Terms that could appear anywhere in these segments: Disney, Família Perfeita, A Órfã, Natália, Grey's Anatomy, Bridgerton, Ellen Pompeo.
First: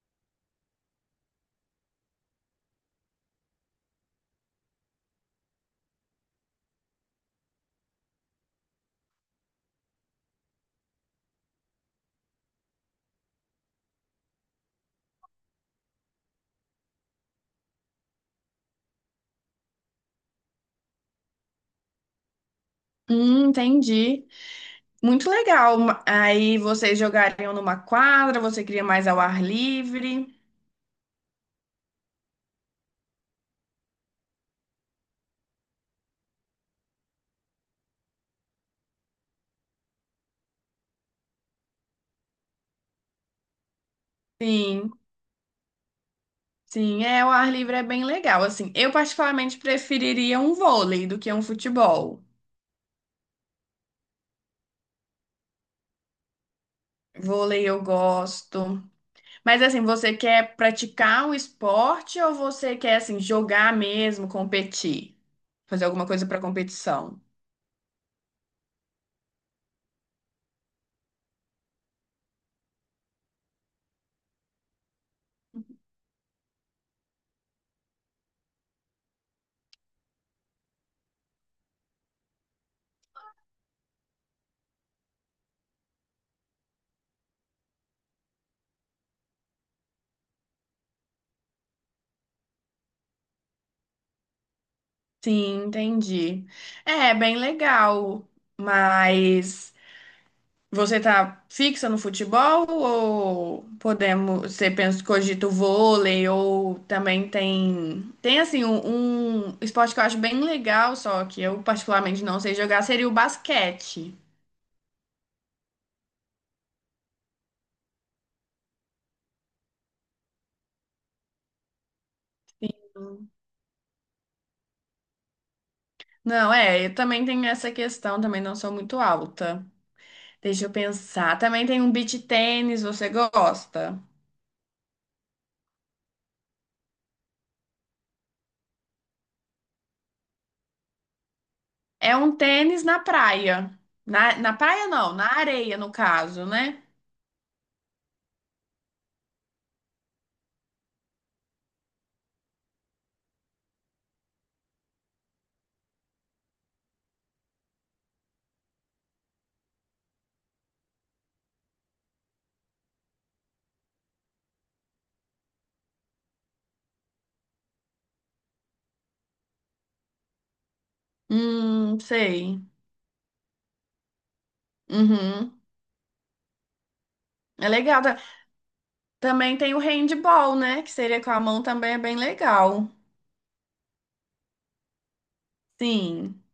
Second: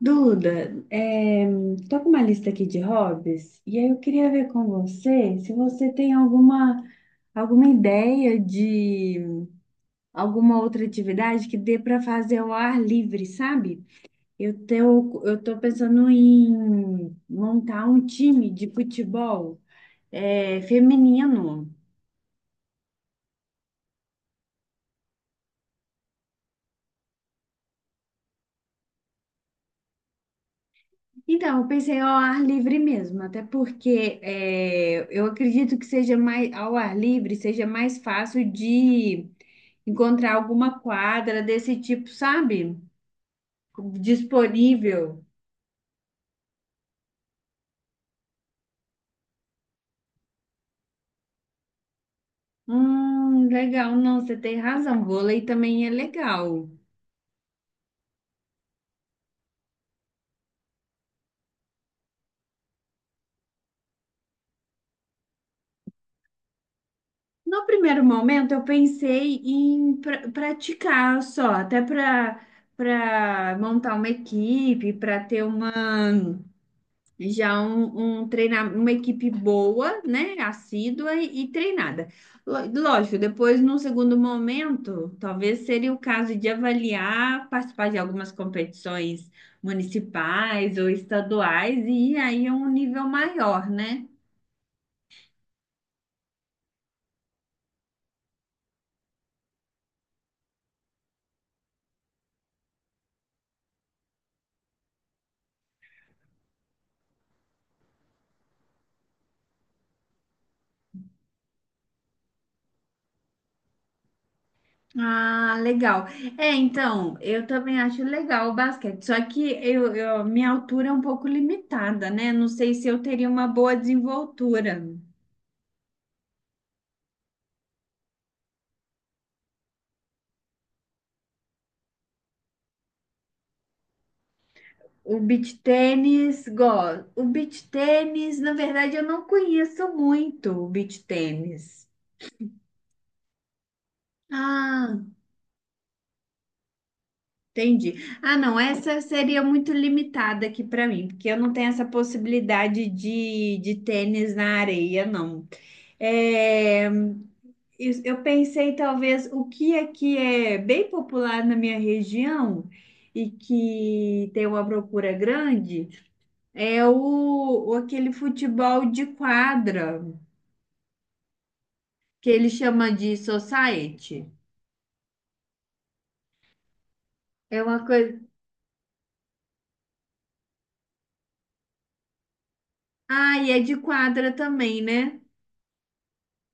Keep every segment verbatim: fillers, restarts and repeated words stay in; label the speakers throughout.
Speaker 1: Duda, é, com uma lista aqui de hobbies e aí eu queria ver com você se você tem alguma, alguma ideia de alguma outra atividade que dê para fazer ao ar livre, sabe? Eu tô, eu tô pensando em montar um time de futebol, é, feminino.
Speaker 2: Hum, entendi. Muito legal. Ma- Aí vocês jogariam numa quadra, você queria mais ao ar livre.
Speaker 1: Então, eu pensei ao ar livre mesmo, até porque é, eu acredito que seja mais ao ar livre, seja mais fácil de encontrar alguma quadra desse tipo, sabe?
Speaker 2: Sim,
Speaker 1: Disponível.
Speaker 2: sim, é, o ar livre é bem legal. Assim, eu particularmente preferiria um vôlei do que um futebol.
Speaker 1: Hum, legal. Não, você tem razão. Vôlei também é legal.
Speaker 2: Vôlei eu gosto. Mas assim, você quer praticar o esporte ou você quer assim jogar mesmo, competir? Fazer alguma coisa para competição?
Speaker 1: No primeiro momento, eu pensei em pra- praticar só, até para para montar uma equipe, para ter uma. Já um, um treinamento, uma equipe boa, né? Assídua e, e treinada. Lo- Lógico, depois, num segundo momento, talvez seria o caso de avaliar, participar de algumas competições municipais ou estaduais, e aí é um nível maior, né?
Speaker 2: Sim, entendi. É, bem legal, mas você tá fixa no futebol ou podemos, você pensa, cogita o vôlei ou também tem, tem, assim um, um esporte que eu acho bem legal, só que eu particularmente não sei jogar, seria o basquete.
Speaker 1: Ah, legal. É, então, eu também acho legal o basquete, só que eu, eu- minha altura é um pouco limitada, né? Não sei se eu teria uma boa desenvoltura.
Speaker 2: Não, é, eu também tenho essa questão, também não sou muito alta. Deixa eu pensar. Também tem um beach tênis, você gosta?
Speaker 1: O beach tênis, gosto. O beach tênis, na verdade, eu não conheço muito o beach tênis.
Speaker 2: É um tênis na praia. Na, na praia
Speaker 1: Ah,
Speaker 2: não, na areia no caso, né?
Speaker 1: entendi. Ah, não, essa seria muito limitada aqui para mim, porque eu não tenho essa possibilidade de, de tênis na areia, não. É, eu eu pensei, talvez, o que aqui é bem popular na minha região e que tem uma procura grande é o o- aquele futebol de quadra,
Speaker 2: Hum,
Speaker 1: que ele
Speaker 2: sei.
Speaker 1: chama de society.
Speaker 2: Uhum.
Speaker 1: É
Speaker 2: É
Speaker 1: uma
Speaker 2: legal.
Speaker 1: coisa.
Speaker 2: Também tem o handball, né? Que seria com a mão também é bem legal.
Speaker 1: Ah, e é de quadra também, né?
Speaker 2: Sim.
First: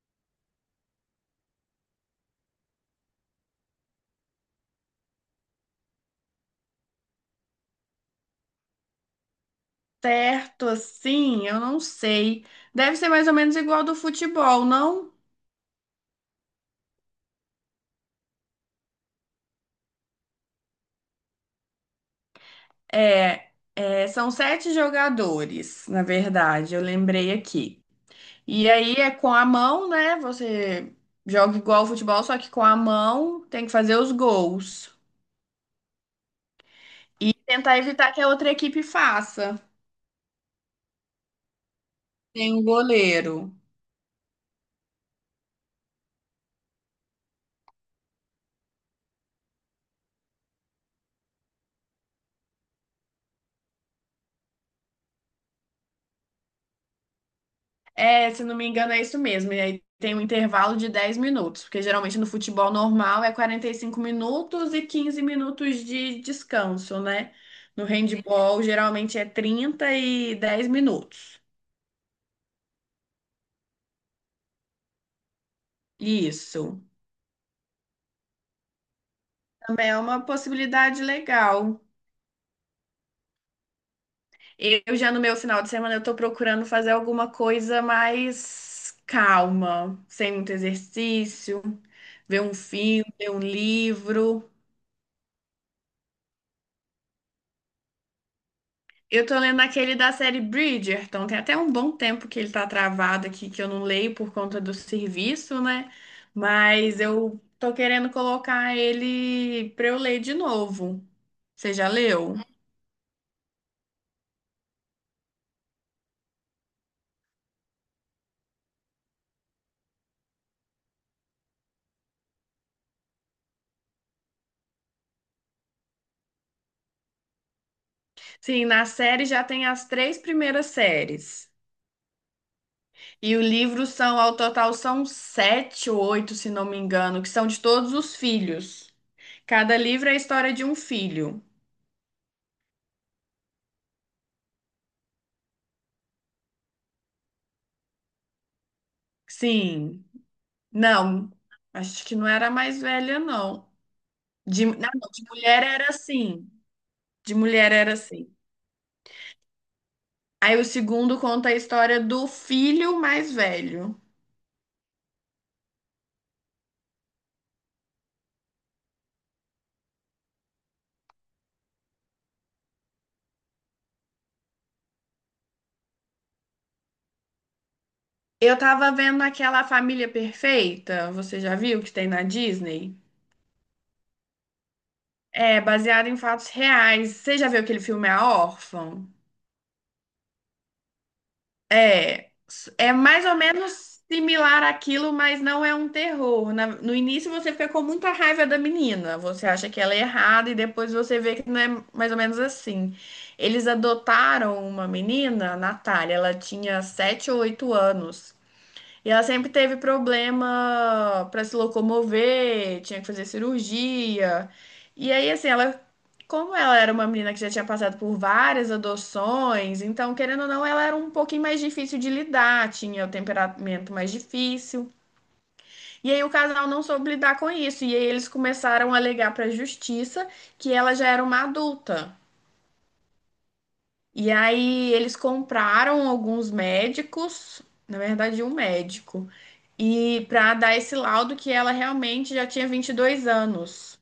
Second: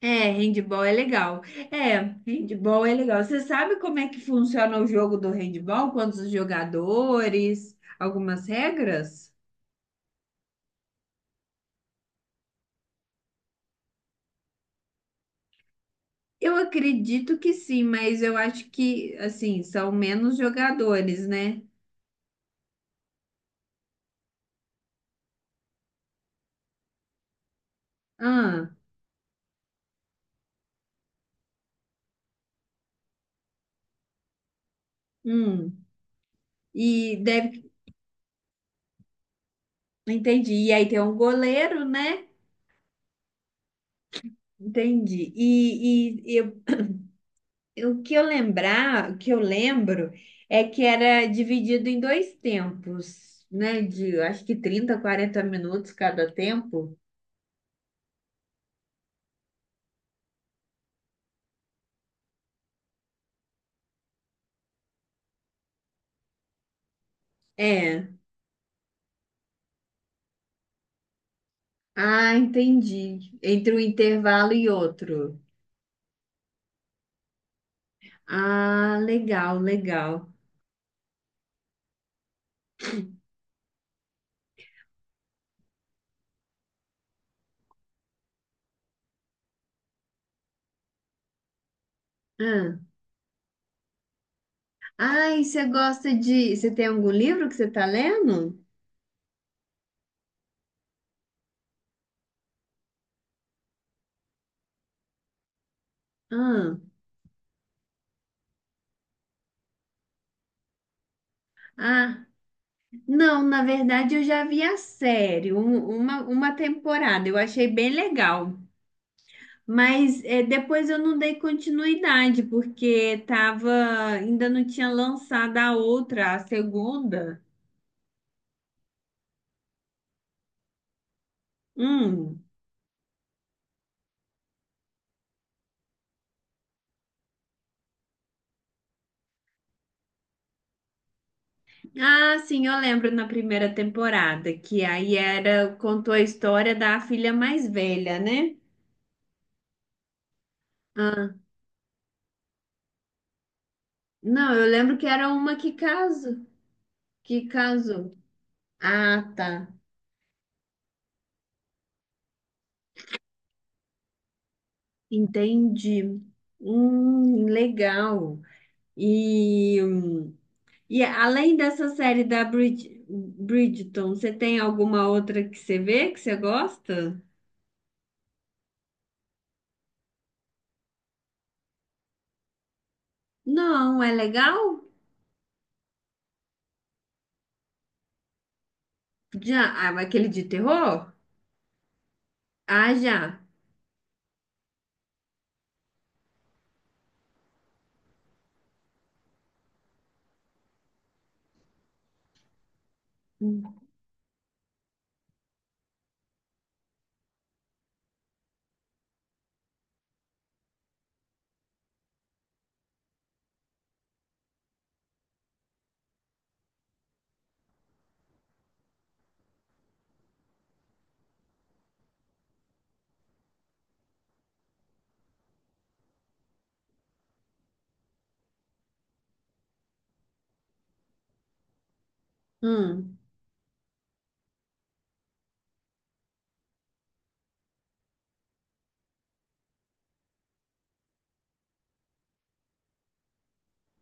Speaker 1: É, handball é legal. É, handball é legal. Você sabe como é que funciona o jogo do handball? Quantos jogadores? Algumas regras?
Speaker 2: Certo, assim, eu não sei. Deve ser mais ou menos igual do futebol, não?
Speaker 1: Eu acredito que sim, mas eu acho que, assim, são menos jogadores, né?
Speaker 2: É, é, são sete jogadores, na verdade, eu lembrei aqui. E
Speaker 1: Ah,
Speaker 2: aí é com a mão, né? Você joga igual ao futebol, só que com a mão tem que fazer os gols.
Speaker 1: hum. E deve.
Speaker 2: Tentar evitar que a outra equipe faça.
Speaker 1: Entendi. E aí tem um goleiro, né?
Speaker 2: Tem um goleiro.
Speaker 1: Entendi. E, e, e O que eu lembrar, o que eu lembro é que era dividido em dois tempos, né? De acho que trinta, quarenta minutos cada tempo.
Speaker 2: É, se não me engano, é isso mesmo. E aí tem um intervalo de dez minutos, porque geralmente no futebol normal é quarenta e cinco minutos e quinze minutos de descanso, né? No
Speaker 1: É.
Speaker 2: handball geralmente é trinta e dez minutos.
Speaker 1: Ah, entendi. Entre um intervalo e outro.
Speaker 2: Isso.
Speaker 1: Ah, legal,
Speaker 2: Também é uma
Speaker 1: legal.
Speaker 2: possibilidade legal. Eu já no meu final de semana eu tô procurando fazer alguma coisa mais calma, sem muito exercício, ver um
Speaker 1: Ah,
Speaker 2: filme, ler um livro.
Speaker 1: ah, e você gosta de. Você tem algum livro que você está lendo?
Speaker 2: Eu tô lendo aquele da série Bridgerton. Tem até um bom tempo que ele tá travado aqui, que eu não leio por conta do serviço, né?
Speaker 1: Ah,
Speaker 2: Mas eu tô querendo colocar ele pra eu ler de novo. Você já
Speaker 1: ah,
Speaker 2: leu?
Speaker 1: não, na verdade eu já vi a série, um- uma, uma temporada, eu achei bem legal. Mas é, depois eu não dei continuidade, porque tava, ainda não tinha lançado a outra, a segunda.
Speaker 2: Sim, na série já tem as três primeiras séries.
Speaker 1: Hum.
Speaker 2: E o livro são, ao total, são sete ou oito, se não me engano, que são de todos os filhos. Cada livro é a história de um filho.
Speaker 1: Ah, sim, eu lembro na primeira temporada, que aí era, contou a história da filha mais velha, né?
Speaker 2: Sim.
Speaker 1: Ah,
Speaker 2: Não, acho que não era a mais velha, não.
Speaker 1: não,
Speaker 2: De,
Speaker 1: eu
Speaker 2: não,
Speaker 1: lembro que
Speaker 2: não, de
Speaker 1: era uma
Speaker 2: mulher
Speaker 1: que
Speaker 2: era
Speaker 1: casou,
Speaker 2: assim. De
Speaker 1: que
Speaker 2: mulher era
Speaker 1: casou.
Speaker 2: assim.
Speaker 1: Ah, tá.
Speaker 2: Aí o segundo conta a história do filho mais velho.
Speaker 1: Entendi. Hum, legal. E, hum, E além dessa série da Brid- Bridgerton, você tem alguma outra que você vê que você gosta?
Speaker 2: Eu tava vendo aquela Família Perfeita, você já viu que tem na Disney?
Speaker 1: Não, é legal?
Speaker 2: É, baseado em fatos reais. Você já viu aquele filme A Órfã?
Speaker 1: Já, ah, mas aquele de terror?
Speaker 2: É, é
Speaker 1: Ah,
Speaker 2: mais ou
Speaker 1: já.
Speaker 2: menos similar àquilo, mas não é um terror. Na- no início você fica com muita raiva da menina, você acha que ela é errada e depois você vê que não é mais ou menos assim. Eles adotaram uma menina, a Natália, ela tinha sete ou oito anos. E ela sempre teve problema para se locomover, tinha que fazer cirurgia. E aí, assim, ela, como ela era uma menina que já tinha passado por várias adoções, então, querendo ou não, ela era um pouquinho mais difícil de lidar, tinha o temperamento mais difícil. E aí o casal não soube lidar com isso, e aí eles começaram a alegar para a justiça que ela já era uma adulta.
Speaker 1: Hum,
Speaker 2: E aí eles compraram alguns médicos, na verdade, um médico, e para dar esse laudo que ela realmente já tinha vinte e dois anos.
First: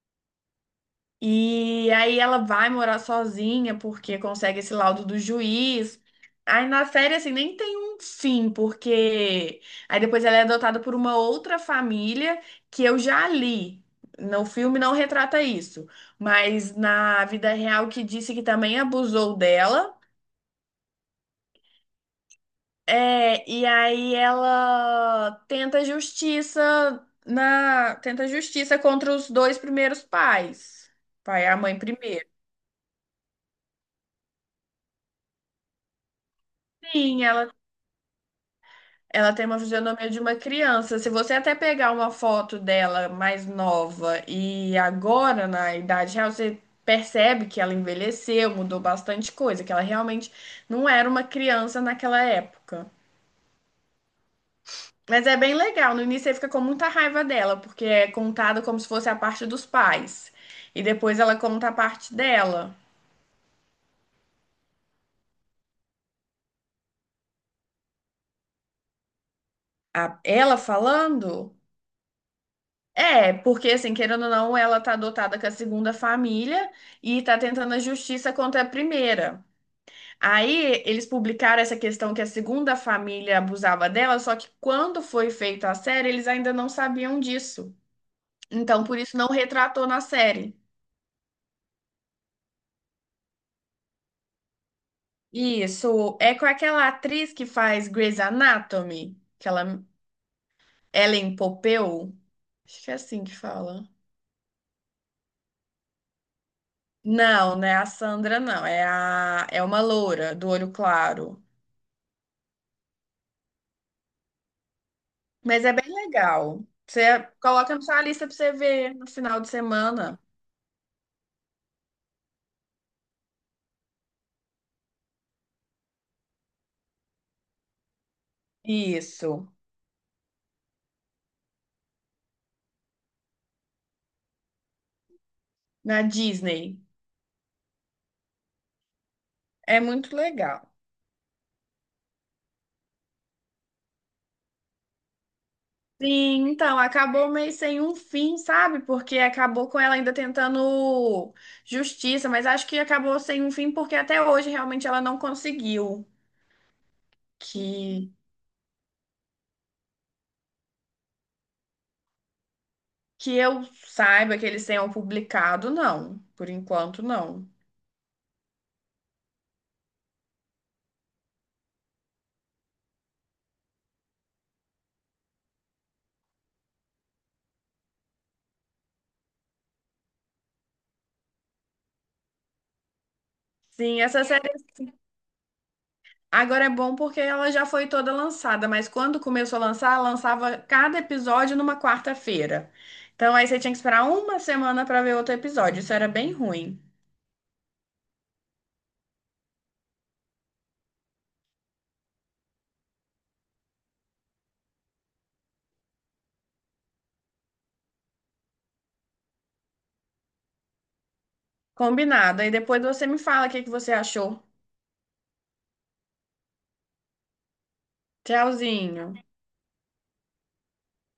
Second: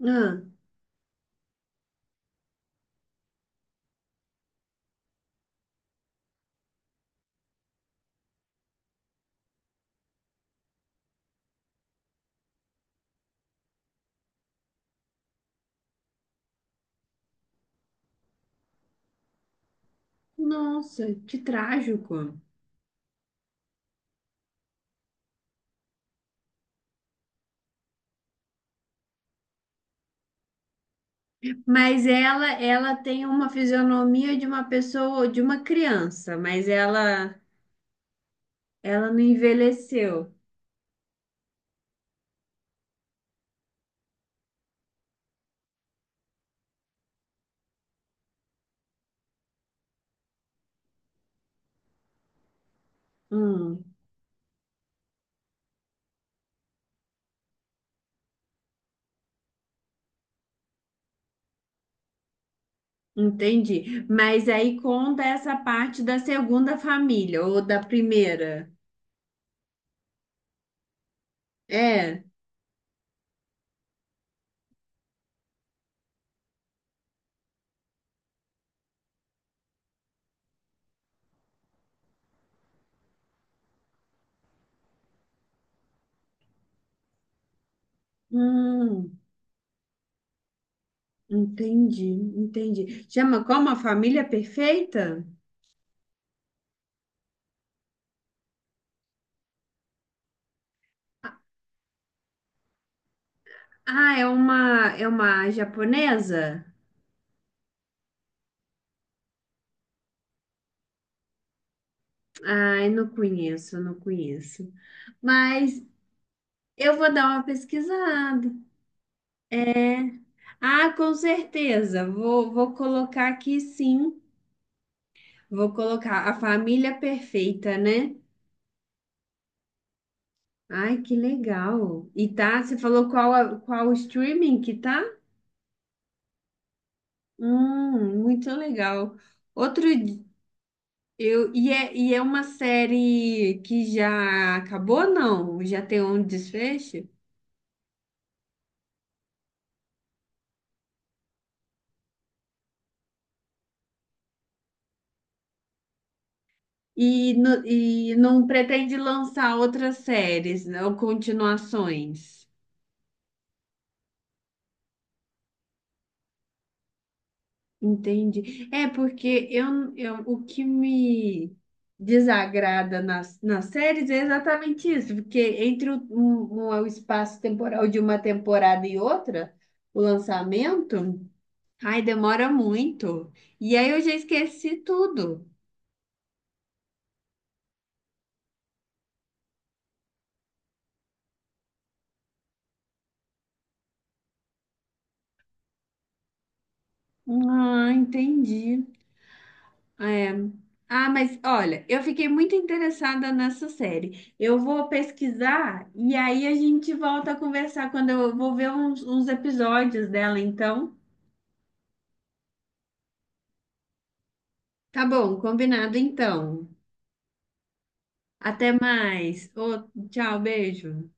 Speaker 1: hum.
Speaker 2: E aí ela vai morar sozinha porque consegue esse laudo do juiz. Aí na série assim nem tem um fim, porque aí depois ela é adotada por uma outra família que eu já li. No filme não retrata isso, mas na vida real que disse que também abusou dela.
Speaker 1: Nossa, que trágico.
Speaker 2: É, e aí ela tenta justiça na, tenta justiça contra os dois primeiros pais, pai e a mãe
Speaker 1: Mas
Speaker 2: primeiro.
Speaker 1: ela, ela tem uma fisionomia de uma pessoa, de uma criança, mas
Speaker 2: Sim,
Speaker 1: ela,
Speaker 2: ela,
Speaker 1: ela não
Speaker 2: ela tem uma fisionomia de
Speaker 1: envelheceu.
Speaker 2: uma criança. Se você até pegar uma foto dela mais nova e agora na idade real, você percebe que ela envelheceu, mudou bastante coisa, que ela realmente não era uma criança naquela época.
Speaker 1: Hum,
Speaker 2: Mas é bem legal. No início você fica com muita raiva dela, porque é contado como se fosse a parte dos pais. E depois ela conta a parte dela.
Speaker 1: entendi. Mas aí conta essa parte da segunda família ou da primeira.
Speaker 2: A- ela falando?
Speaker 1: É.
Speaker 2: É, porque assim, querendo ou não, ela tá adotada com a segunda família e tá tentando a justiça contra a primeira. Aí eles publicaram essa questão que a segunda família abusava dela, só que quando foi feita a série, eles ainda não sabiam disso. Então, por isso
Speaker 1: Hum,
Speaker 2: não retratou na série.
Speaker 1: entendi, entendi. Chama como a família perfeita?
Speaker 2: Isso, é com aquela atriz que faz Grey's Anatomy, aquela Ellen Pompeo, acho que é assim que fala.
Speaker 1: Ah, é uma é uma japonesa?
Speaker 2: Não, não é a Sandra, não, é a é uma loura do olho claro,
Speaker 1: Ai, não conheço, não conheço.
Speaker 2: mas é
Speaker 1: Mas
Speaker 2: bem legal.
Speaker 1: eu
Speaker 2: Você
Speaker 1: vou dar uma
Speaker 2: coloca na sua lista pra
Speaker 1: pesquisada,
Speaker 2: você ver no final de semana.
Speaker 1: né? Ah, com certeza. Vou vou colocar aqui sim. Vou colocar a família perfeita, né?
Speaker 2: Isso,
Speaker 1: Ai, que legal. E tá, você falou qual a- qual o streaming que tá?
Speaker 2: na Disney.
Speaker 1: Hum, muito legal.
Speaker 2: É
Speaker 1: Outro
Speaker 2: muito legal.
Speaker 1: Eu, e, é, e é uma série que já acabou, não? Já tem um
Speaker 2: Sim, então,
Speaker 1: desfecho?
Speaker 2: acabou meio sem um fim, sabe? Porque acabou com ela ainda tentando justiça, mas acho que acabou sem um fim porque até hoje realmente ela não conseguiu
Speaker 1: E, no-
Speaker 2: que,
Speaker 1: e não pretende lançar outras séries, né, ou continuações.
Speaker 2: que eu saiba que eles tenham publicado, não. Por enquanto, não.
Speaker 1: Entendi. É porque eu, eu, o que me desagrada nas, nas séries é exatamente isso, porque entre o, um- um- o espaço temporal de uma temporada e outra, o lançamento, ai, demora muito. E aí eu
Speaker 2: Sim,
Speaker 1: já
Speaker 2: essa série
Speaker 1: esqueci tudo.
Speaker 2: agora é bom porque ela já foi toda lançada, mas quando começou a lançar, ela lançava cada episódio numa quarta-feira. Então aí você tinha que esperar uma semana para ver outro episódio. Isso era bem ruim.
Speaker 1: Ah, entendi. É. Ah, mas olha, eu fiquei muito interessada nessa série. Eu vou pesquisar e aí a gente volta a conversar quando eu vou ver uns, uns episódios dela, então.
Speaker 2: Combinado. Aí depois você me fala o que que você achou.
Speaker 1: Tá bom, combinado então. Até
Speaker 2: Tchauzinho.
Speaker 1: mais. Ô, tchau, beijo.